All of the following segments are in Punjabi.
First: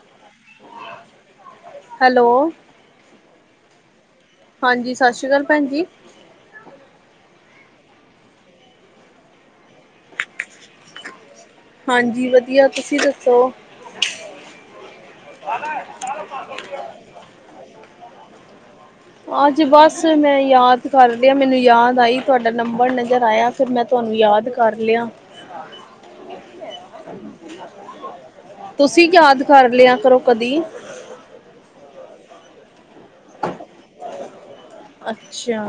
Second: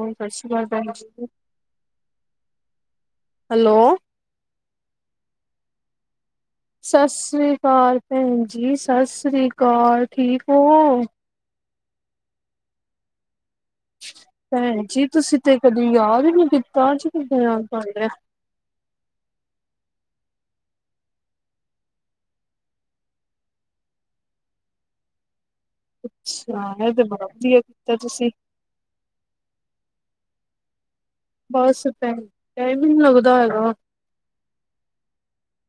ਹੁਣ ਸਤਿ ਸ਼੍ਰੀ ਅਕਾਲ ਭੇਣ ਜੀ ਹੈਲੋ ਹੈਲੋ ਹਾਂਜੀ। ਸਤਿ ਸ਼੍ਰੀ ਅਕਾਲ ਭੈਣ ਜੀ। ਸਤਿ ਸ੍ਰੀ ਅਕਾਲ ਭੈਣ ਜੀ, ਸਤਿ ਸ੍ਰੀ ਅਕਾਲ ਠੀਕ ਹੋ ਹਾਂਜੀ ਵਧੀਆ ਤੁਸੀਂ ਦੱਸੋ ਭੈਣ ਜੀ ਤੁਸੀਂ ਤੇ ਕਦੀ ਯਾਦ ਨੀ ਕੀਤਾ ਅਜ ਕਿਦਾ ਯਾਦ ਕਰ ਲਿਆ। ਅੱਜ ਬਸ ਮੈਂ ਯਾਦ ਕਰ ਰਿਹਾ ਮੈਨੂੰ ਯਾਦ ਆਈ ਤੁਹਾਡਾ ਨੰਬਰ ਨਜ਼ਰ ਆਇਆ- ਫਿਰ, ਮੈਂ ਤੁਹਾਨੂੰ ਯਾਦ ਕਰ ਲਿਆ। ਅੱਛਾ, ਇਹ ਤੇ ਬੜਾ ਵਧੀਆ ਕੀਤਾ ਤੁਸੀਂ ਤੁਸੀਂ ਯਾਦ ਕਰ ਲਿਆ ਕਰੋ ਕਦੀ ਬਸ ਭੈਣ ਜੀ, ਟਾਈਮ ਹੀ ਨਈ ਲੱਗਦਾ ਹੈਗਾ। ਅੱਛਾ,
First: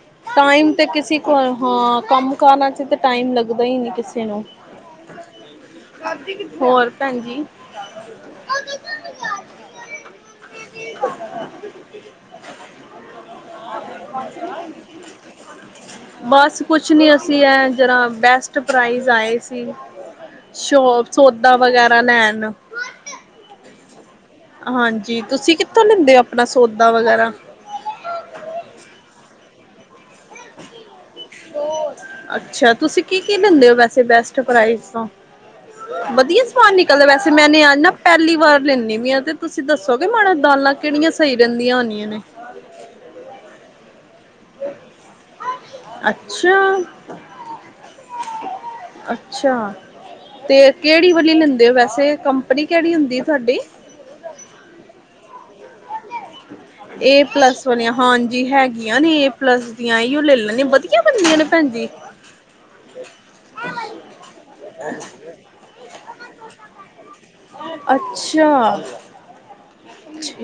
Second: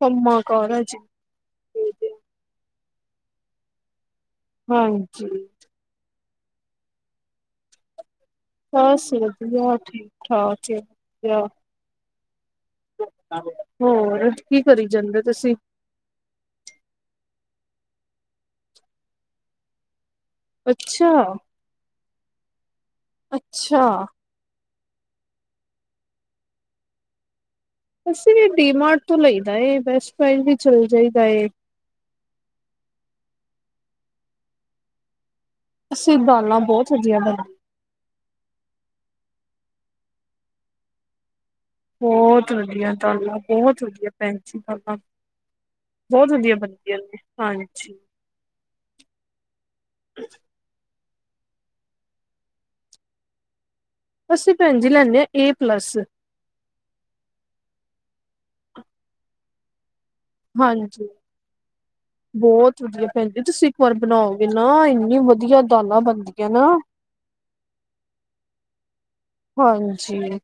ਕੰਮਾਂ ਟਾਈਮ ਕਾਰਾਂ ਤੇ ਚ ਕਿਸੀੇ ਹਾਂ, ਕੰਮ ਕਾਰਾ ਚ ਤਾਂ ਟਾਈਮ ਲੱਗਦਾ ਹੀ ਨਈ ਕਿਸੇ ਨੂੰ ਹਾਂਜੀ। ਹੋਰ ਭੈਣਜੀ। ਬਸ, ਵਧੀਆ ਠੀਕ ਠਾਕ ਏ, ਵਦੀਆ ਹੋਰ ਕੀ ਕਰੀ ਜਾਂਦੇ ਤੁਸੀਂ ਬਸ ਕੁਛ ਨਈ ਅਸੀਂ ਅਹਿ ਜ਼ਰਾ ਬੈਸਟ ਪ੍ਰਾਈਜ਼ ਆਏ ਸੀ। ਅੱਛਾ ਸ਼ੋਪ ਸੌਦਾ ਵਗੈਰਾ ਲੈਣ ਅੱਛਾ। ਹਾਂਜੀ, ਤੁਸੀਂ ਕਿੱਥੋਂ ਲੈਂਦੇ ਹੋ ਆਪਣਾ ਸੌਦਾ ਵਗੈਰਾ? ਅਸੀ ਵੀ ਡੀਮਾਰਟ ਤੋਂ ਲਈਦਾ ਇਹ ਬੈਸਟ ਪ੍ਰਾਈਜ ਵੀ ਚੱਲਦੇ। ਅੱਛਾ, ਤੁਸੀਂ ਕੀ- ਕੀ ਲੈਂਦੇ ਹੋ, ਵੈਸੇ ਬਸਟ ਪ੍ਰਾਈਜ ਤੋਂ ਅਸੀਂ ਵਧੀਆ ਦਾਲਾਂ ਸਮਾਨ ਬਹੁਤ ਨਿਕਲਦਾ ਵਧੀਆ ਵੈਸੇ ਬਣ ਮੈਂਨੇ ਆ ਨਾ ਪਹਿਲੀ ਵਾਰ ਲੈਂਦੀ ਵੀ ਆ, ਤੇ ਤੁਸੀਂ ਦੱਸੋਗੇ ਮਾੜਾ ਦਾਲਾਂ ਕਿਹੜੀਆਂ ਸਹੀ ਰਹਿੰਦੀਆਂ ਹੋਦੀਆਂ ਨੇ। ਬਹੁਤ ਵਧੀਆ ਦਾਲਾਂ ਬਹੁਤ ਵਧੀਆ। ਭੈਣ ਜੀ, ਦਾਲਾਂ ਬਹੁਤ ਵਧੀਆ ਅੱਛਾ ਬਣਦੀਆਂ ਹਾਂਜੀ। ਅੱਛਾ। ਤੇ ਕਿਹੜੀ ਵਾਲੀ ਲੈਂਦੇ ਹੋ ਵੈਸੇ ਕੰਪਨੀ ਕਿਹੜੀ ਹੁੰਦੀ ਤੁਹਾਡੀ ਅਸੀਂ ਭੈਣ ਜੀ ਲੈਂਦੇ ਹਾਂ ਏ ਪਲੱਸ ਏ ਪਲੱਸ ਵਾਲੀਆਂ ਹਾਂਜੀ ਹੈਗੀਆਂ ਨੇ ਏ ਪਲੱਸ ਦੀਆਂ ਅਇਓ ਲੈ ਨਈ ਵਧੀਆ ਹਾਂਜੀ ਬੰਦੀਆਂ ਨੇ ਭੈਣਜੀ ਬਹੁਤ ਵਧੀਆ ਭੈਣ ਜੀ ਤੁਸੀਂ ਇੱਕ ਵਾਰ ਬਣਾਓਗੇ ਨਾ ਇੰਨੀ ਵਧੀਆ ਦਾਲਾਂ ਬਣਦੀਆਂ ਨਾ ਅੱਛਾ। ਹਾਂਜੀ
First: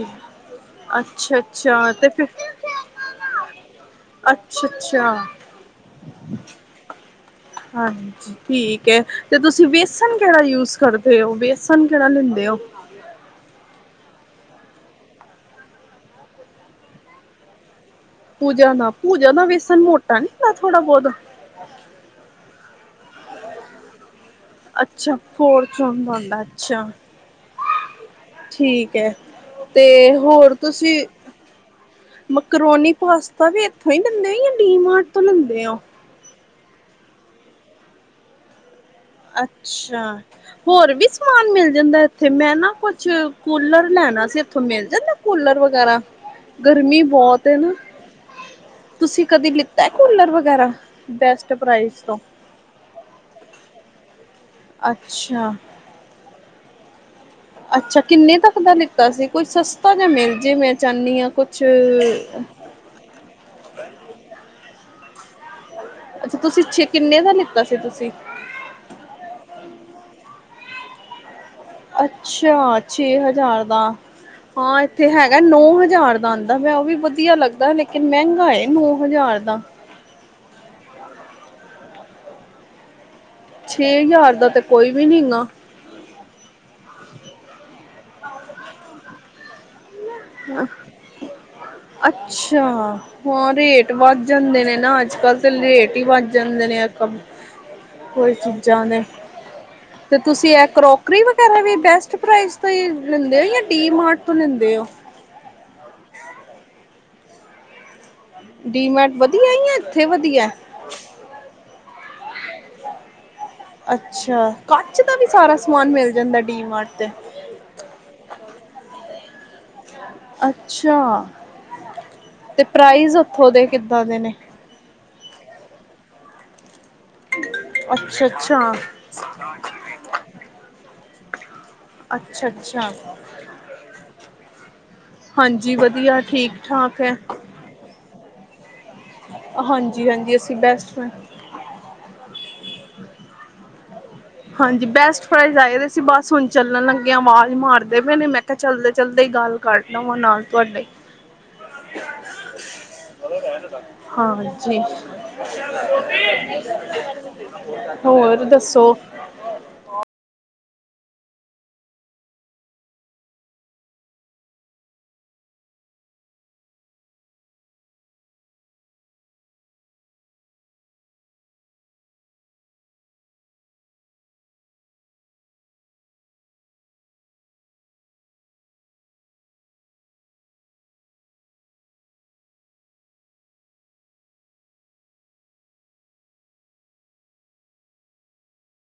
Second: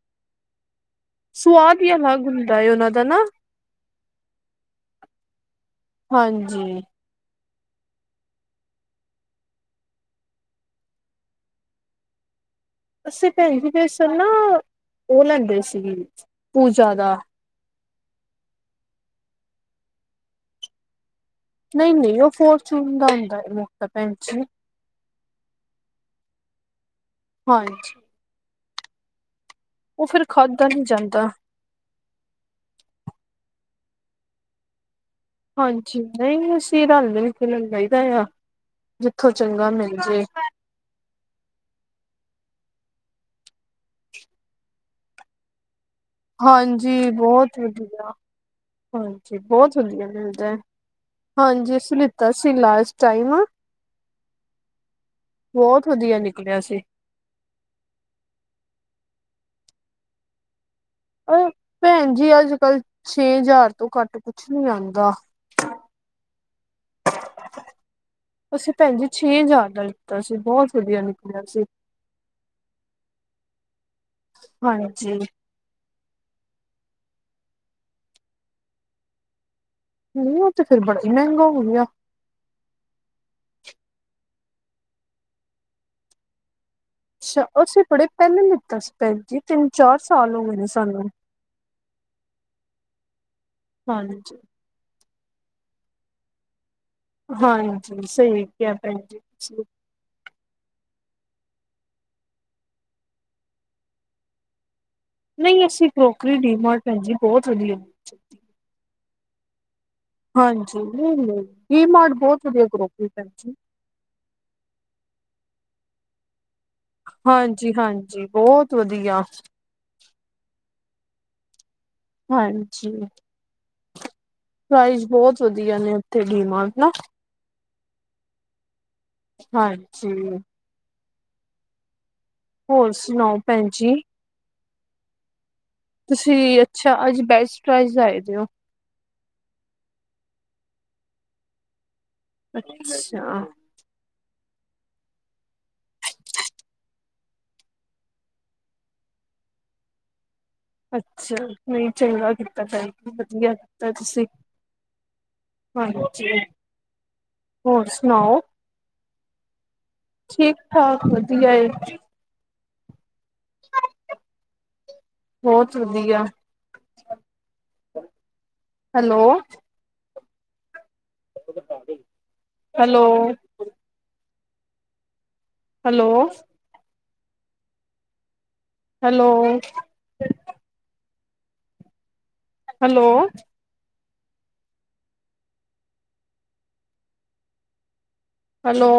ਅੱਛਾ- ਅੱਛਾ ਸਵਾਦ ਹੀ ਤੇ ਅਲੱਗ ਫੇਰ ਹੁੰਦਾ ਏ ਉਹਨਾਂ ਦਾ ਨਾ ਅੱਛਾ- ਅੱਛਾ। ਹਾਂਜੀ। ਹਾਂਜੀ। ਠੀਕ ਹੈ ਤੇ ਤੁਸੀਂ ਵੇਸਣ ਕਿਹੜਾ ਯੂਜ ਕਰਦੇ ਹੋ? ਵੇਸਨ ਕਿਹੜਾ ਲੈਂਦੇ ਹੋ? ਅਸੀਂ ਭੈਣ ਜੀ ਵੈਸਨ ਨਾ ਉਹ ਲੈਂਦੇ ਸੀ ਪੂਜਾ ਦਾ। ਪੂਜਾ ਦਾ ਪੂਜਾ ਦਾ ਵੇਸਨ ਮੋਟਾ ਨੀ ਹੁੰਦਾ ਥੋੜਾ ਬਹੁਤ। ਨਹੀਂ- ਨਹੀਂ ਉਹ ਫੋਰਚੂਨ ਦਾ ਹੁੰਦਾ ਮੋਟਾ ਭੈਣਜੀ। ਅੱਛਾ ਫੋਰਚੂਨ ਬਣਦਾ ਅੱਛਾ। ਹਾਂਜੀ। ਠੀਕ ਹੈ ਤੇ ਉਹ ਫਿਰ ਹੋਰ ਖਾਧਾ ਨੀ ਤੁਸੀਂ। ਜਾਂਦਾ ਮਕਰੋਨੀ ਪਾਸਤਾ ਵੀ ਇਥੋਂ ਹੀ ਮਿਲਣੇ ਕਿ ਡੀ ਮਾਰਟ ਹਾਂਜੀ ਨਹੀਂ ਅਸੀਂ ਰਲ ਮਿਲ ਕੇ ਲੈ ਹੀਦਾ ਆ। ਜਿ ਉੱਥੋਂ ਚੰਗਾ ਮਿਲ ਅੱਛਾ ਜੇ। ਹੋਰ ਵੀ ਸਮਾਨ ਮਿਲ ਜਾਂਦਾ ਇੱਥੇ ਮੈਂ ਨਾ ਕੁਛ ਕੂਲਰ ਲੈਣਾ ਸੀ ਇੱਥੋਂ ਮਿਲ ਜਾਂਦਾ। ਕੂਲਰ ਵਗੈਰਾ ਗਰਮੀ ਹਾਂਜੀ ਬਹੁਤ ਨਾ। ਵਧੀਆ ਤੁਸੀਂ ਹਾਂਜੀ ਕਦੀ ਬਹੁਤ ਲਿੱਤਾ ਵਧੀਆ ਕੂਲਰ ਮਿਲਦਾ ਵਗੈਰਾ ਬੈਸਟ ਪ੍ਰਾਈਜ਼ ਤੋਂ। ਅਸੀ ਲਾਸਟ ਟਾਈਮ। ਅੱਛਾ। ਬਹੁਤ ਵਧੀਆ ਨਿਕਲਿਆ ਸੀ। ਅੱਛਾ ਕਿੰਨੇ ਤੱਕ ਦਾ ਲਿੱਤਾ ਸੀ ਕੋਈ ਸਸਤਾ ਜਾ ਮਿਲ ਜੇ ਫੇਰ ਅ ਭੈਣ ਜੀ ਅੱਜ ਕੱਲ ਛੇ ਹਜ਼ਾਰ ਤੋਂ ਘੱਟ ਕੁਛ ਨੀ ਆਉਂਦਾ। ਅੱਛਾ ਤੁਸੀਂ ਛੇ ਕਿੰਨੇ ਦਾ ਲਿੱਤਾ ਸੀ ਤੁਸੀਂ। ਅਸੀਂ ਭੈਣ ਜੀ ਛੇ ਹਜ਼ਾਰ ਦਾ ਲਿੱਤਾ ਸੀ ਬਹੁਤ ਵਧੀਆ ਨਿਕਲਿਆ ਸੀ। ਅੱਛਾ ਛੇ ਹਜ਼ਾਰ ਦਾ ਹਾਂ ਇੱਥੇ ਹਾਂਜੀ ਹੈਗਾ ਨੌ ਹਜ਼ਾਰ ਦਾ ਆਂਦ। ਆਂਦਾ ਪਿਆ ਉਹ ਵੀ ਵਧੀਆ ਲੱਗਦਾ ਲੇਕਿਨ ਮਹਿੰਗਾ ਨੋ ਹਜ਼ਾਰ ਦਾ। ਨਹੀਂ ਉਹ ਤੇ ਫੇਰ ਬੜਾ ਹੀ ਮਹਿੰਗਾ ਹੋ ਗਿਆ। ਛੇ ਹਜ਼ਾਰ ਦਾ ਤੇ ਕੋਈ ਵੀ ਨੀਗਾ। ਅੱਛਾ ਅਸੀਂ ਬੜੇ ਪਹਿਲਾਂ ਲਿਤਾ ਸੀ ਭੈਣ ਜੀ ਤਿੰਨ ਚਾਰ ਸਾਲ ਹੋ ਗਏ ਨੇ ਸਾਨੂੰ। ਅੱਛਾ ਹਾਂ ਰੇਟ ਵੱਧ ਹਾਂਜੀ ਜਾਂਦੇ ਨੇ ਨਾ ਅੱਜ ਅੱਜ ਕੱਲ੍ਹ ਤਾਂ ਲੇਟ ਹੀ ਬਧ ਜਾਂਦੇ ਨੇ ਆ ਕ ਹਾਂਜੀ ਕੋਈ ਸਹੀ ਕਿਹਾ ਚੀਜ਼ਾਂ ਭੈਣ ਦੇ। ਜੀ ਤੁਸੀਂ ਤੇ ਤੁਸੀ ਇਹ ਕਰੋਕਰੀ ਵਗੈਰਾ ਵੀ ਬੈਸਟ ਪ੍ਰਾਈਜ਼ ਤੋਂ ਲੈਂਦੇ ਹੋ ਜਾਂ ਡੀ ਮਾਰਟ ਤੋਂ ਲੈਂਦੇ ਹੋ। ਨਹੀਂ ਅਸੀਂ ਕਰੋਕਰੀ ਡੀਮਾਰਟ ਭੈਣ ਜੀ ਬਹੁਤ ਵਧੀਆ। ਮਿਲਦੀ। ਡੀਮਾਰਟ ਵਧੀਆ ਹੀ ਆ ਜਾ ਇੱਥੇ ਵਧੀਆ। ਜੀ ਨਹੀ ਨਹੀ ਕੀ ਮਾਰਟ ਬਹੁਤ ਵਧੀਆ ਕਰੋਕਰੀ ਭੈਣ ਜੀ। ਅੱਛਾ ਕੱਚ ਦਾ ਵੀ ਸਾਰਾ ਸਮਾਨ ਮਿਲ ਜਾਂਦਾ ਡੀ ਮਾਰਟ ਤੇ। ਹਾਂਜੀ ਹਾਂਜੀ ਬਹੁਤ ਵਧੀਆ। ਅੱਛਾ। ਤੇ ਹਾਂਜੀ ਪ੍ਰਾਈਜ਼ ਉੱਥੋਂ ਦੇ ਕਿੱਦਾਂ ਦੇ ਨੇ? ਪ੍ਰਾਈਜ਼ ਬਹੁਤ ਵਧੀਆ ਨੇ ਉੱਥੇ ਗੀਮਾਰਟ ਨਾ। ਅੱਛਾ ਅੱਛਾ। ਹਾਂਜੀ ਅੱਛਾ ਜੀ ਹੋਰ ਸੁਣਾਓ ਭੈਣ ਜੀ। ਹਾਂਜੀ ਵਧੀਆ। ਠੀਕ ਤੁਸੀਂ ਅੱਛਾ ਠਾਕ ਹੈ। ਅੱਜ ਬੈਸਟ ਪ੍ਰਾਈਜ਼ ਆਏ ਦਿ ਹੋ। ਹਾਂਜੀ ਹਾਂਜੀ ਅਸੀਂ ਬੈਸਟ ਹਾਂ। ਅੱਛਾਹ। ਹਾਂਜੀ ਬੈਸਟ ਫਾਈਜ਼ ਆਏ ਵੀ ਸੀ ਬਸ ਹੁਣ ਚੱਲਣ ਲੱਗੇ ਆਵਾਜ਼ ਮਾਰਦੇ ਪਏ ਨੇ ਮੈਂ ਕਿਹਾ ਚੱਲਦੇ ਚੱਲਦੇ ਹੀ ਗੱਲ। ਕਰ ਲਵਾਂ ਨਾਲ ਤੁਹਾਡੇ ਅੱਛਾ। ਨਹੀਂ ਚੰਗਾ ਕੀਤਾ ਭੈਣ ਜੀ ਵਧੀਆ ਕੀਤਾ ਤੁਸੀਂ ਹਾਂਜੀ। ਹਾਂਜੀ। ਹੋਰ ਦੱਸੋ। ਠੀਕ ਠਾਕ ਵਧੀਆ ਏ ਬਹੁਤ ਵਧੀਆ। Hello. Hello. Hello hello hello hello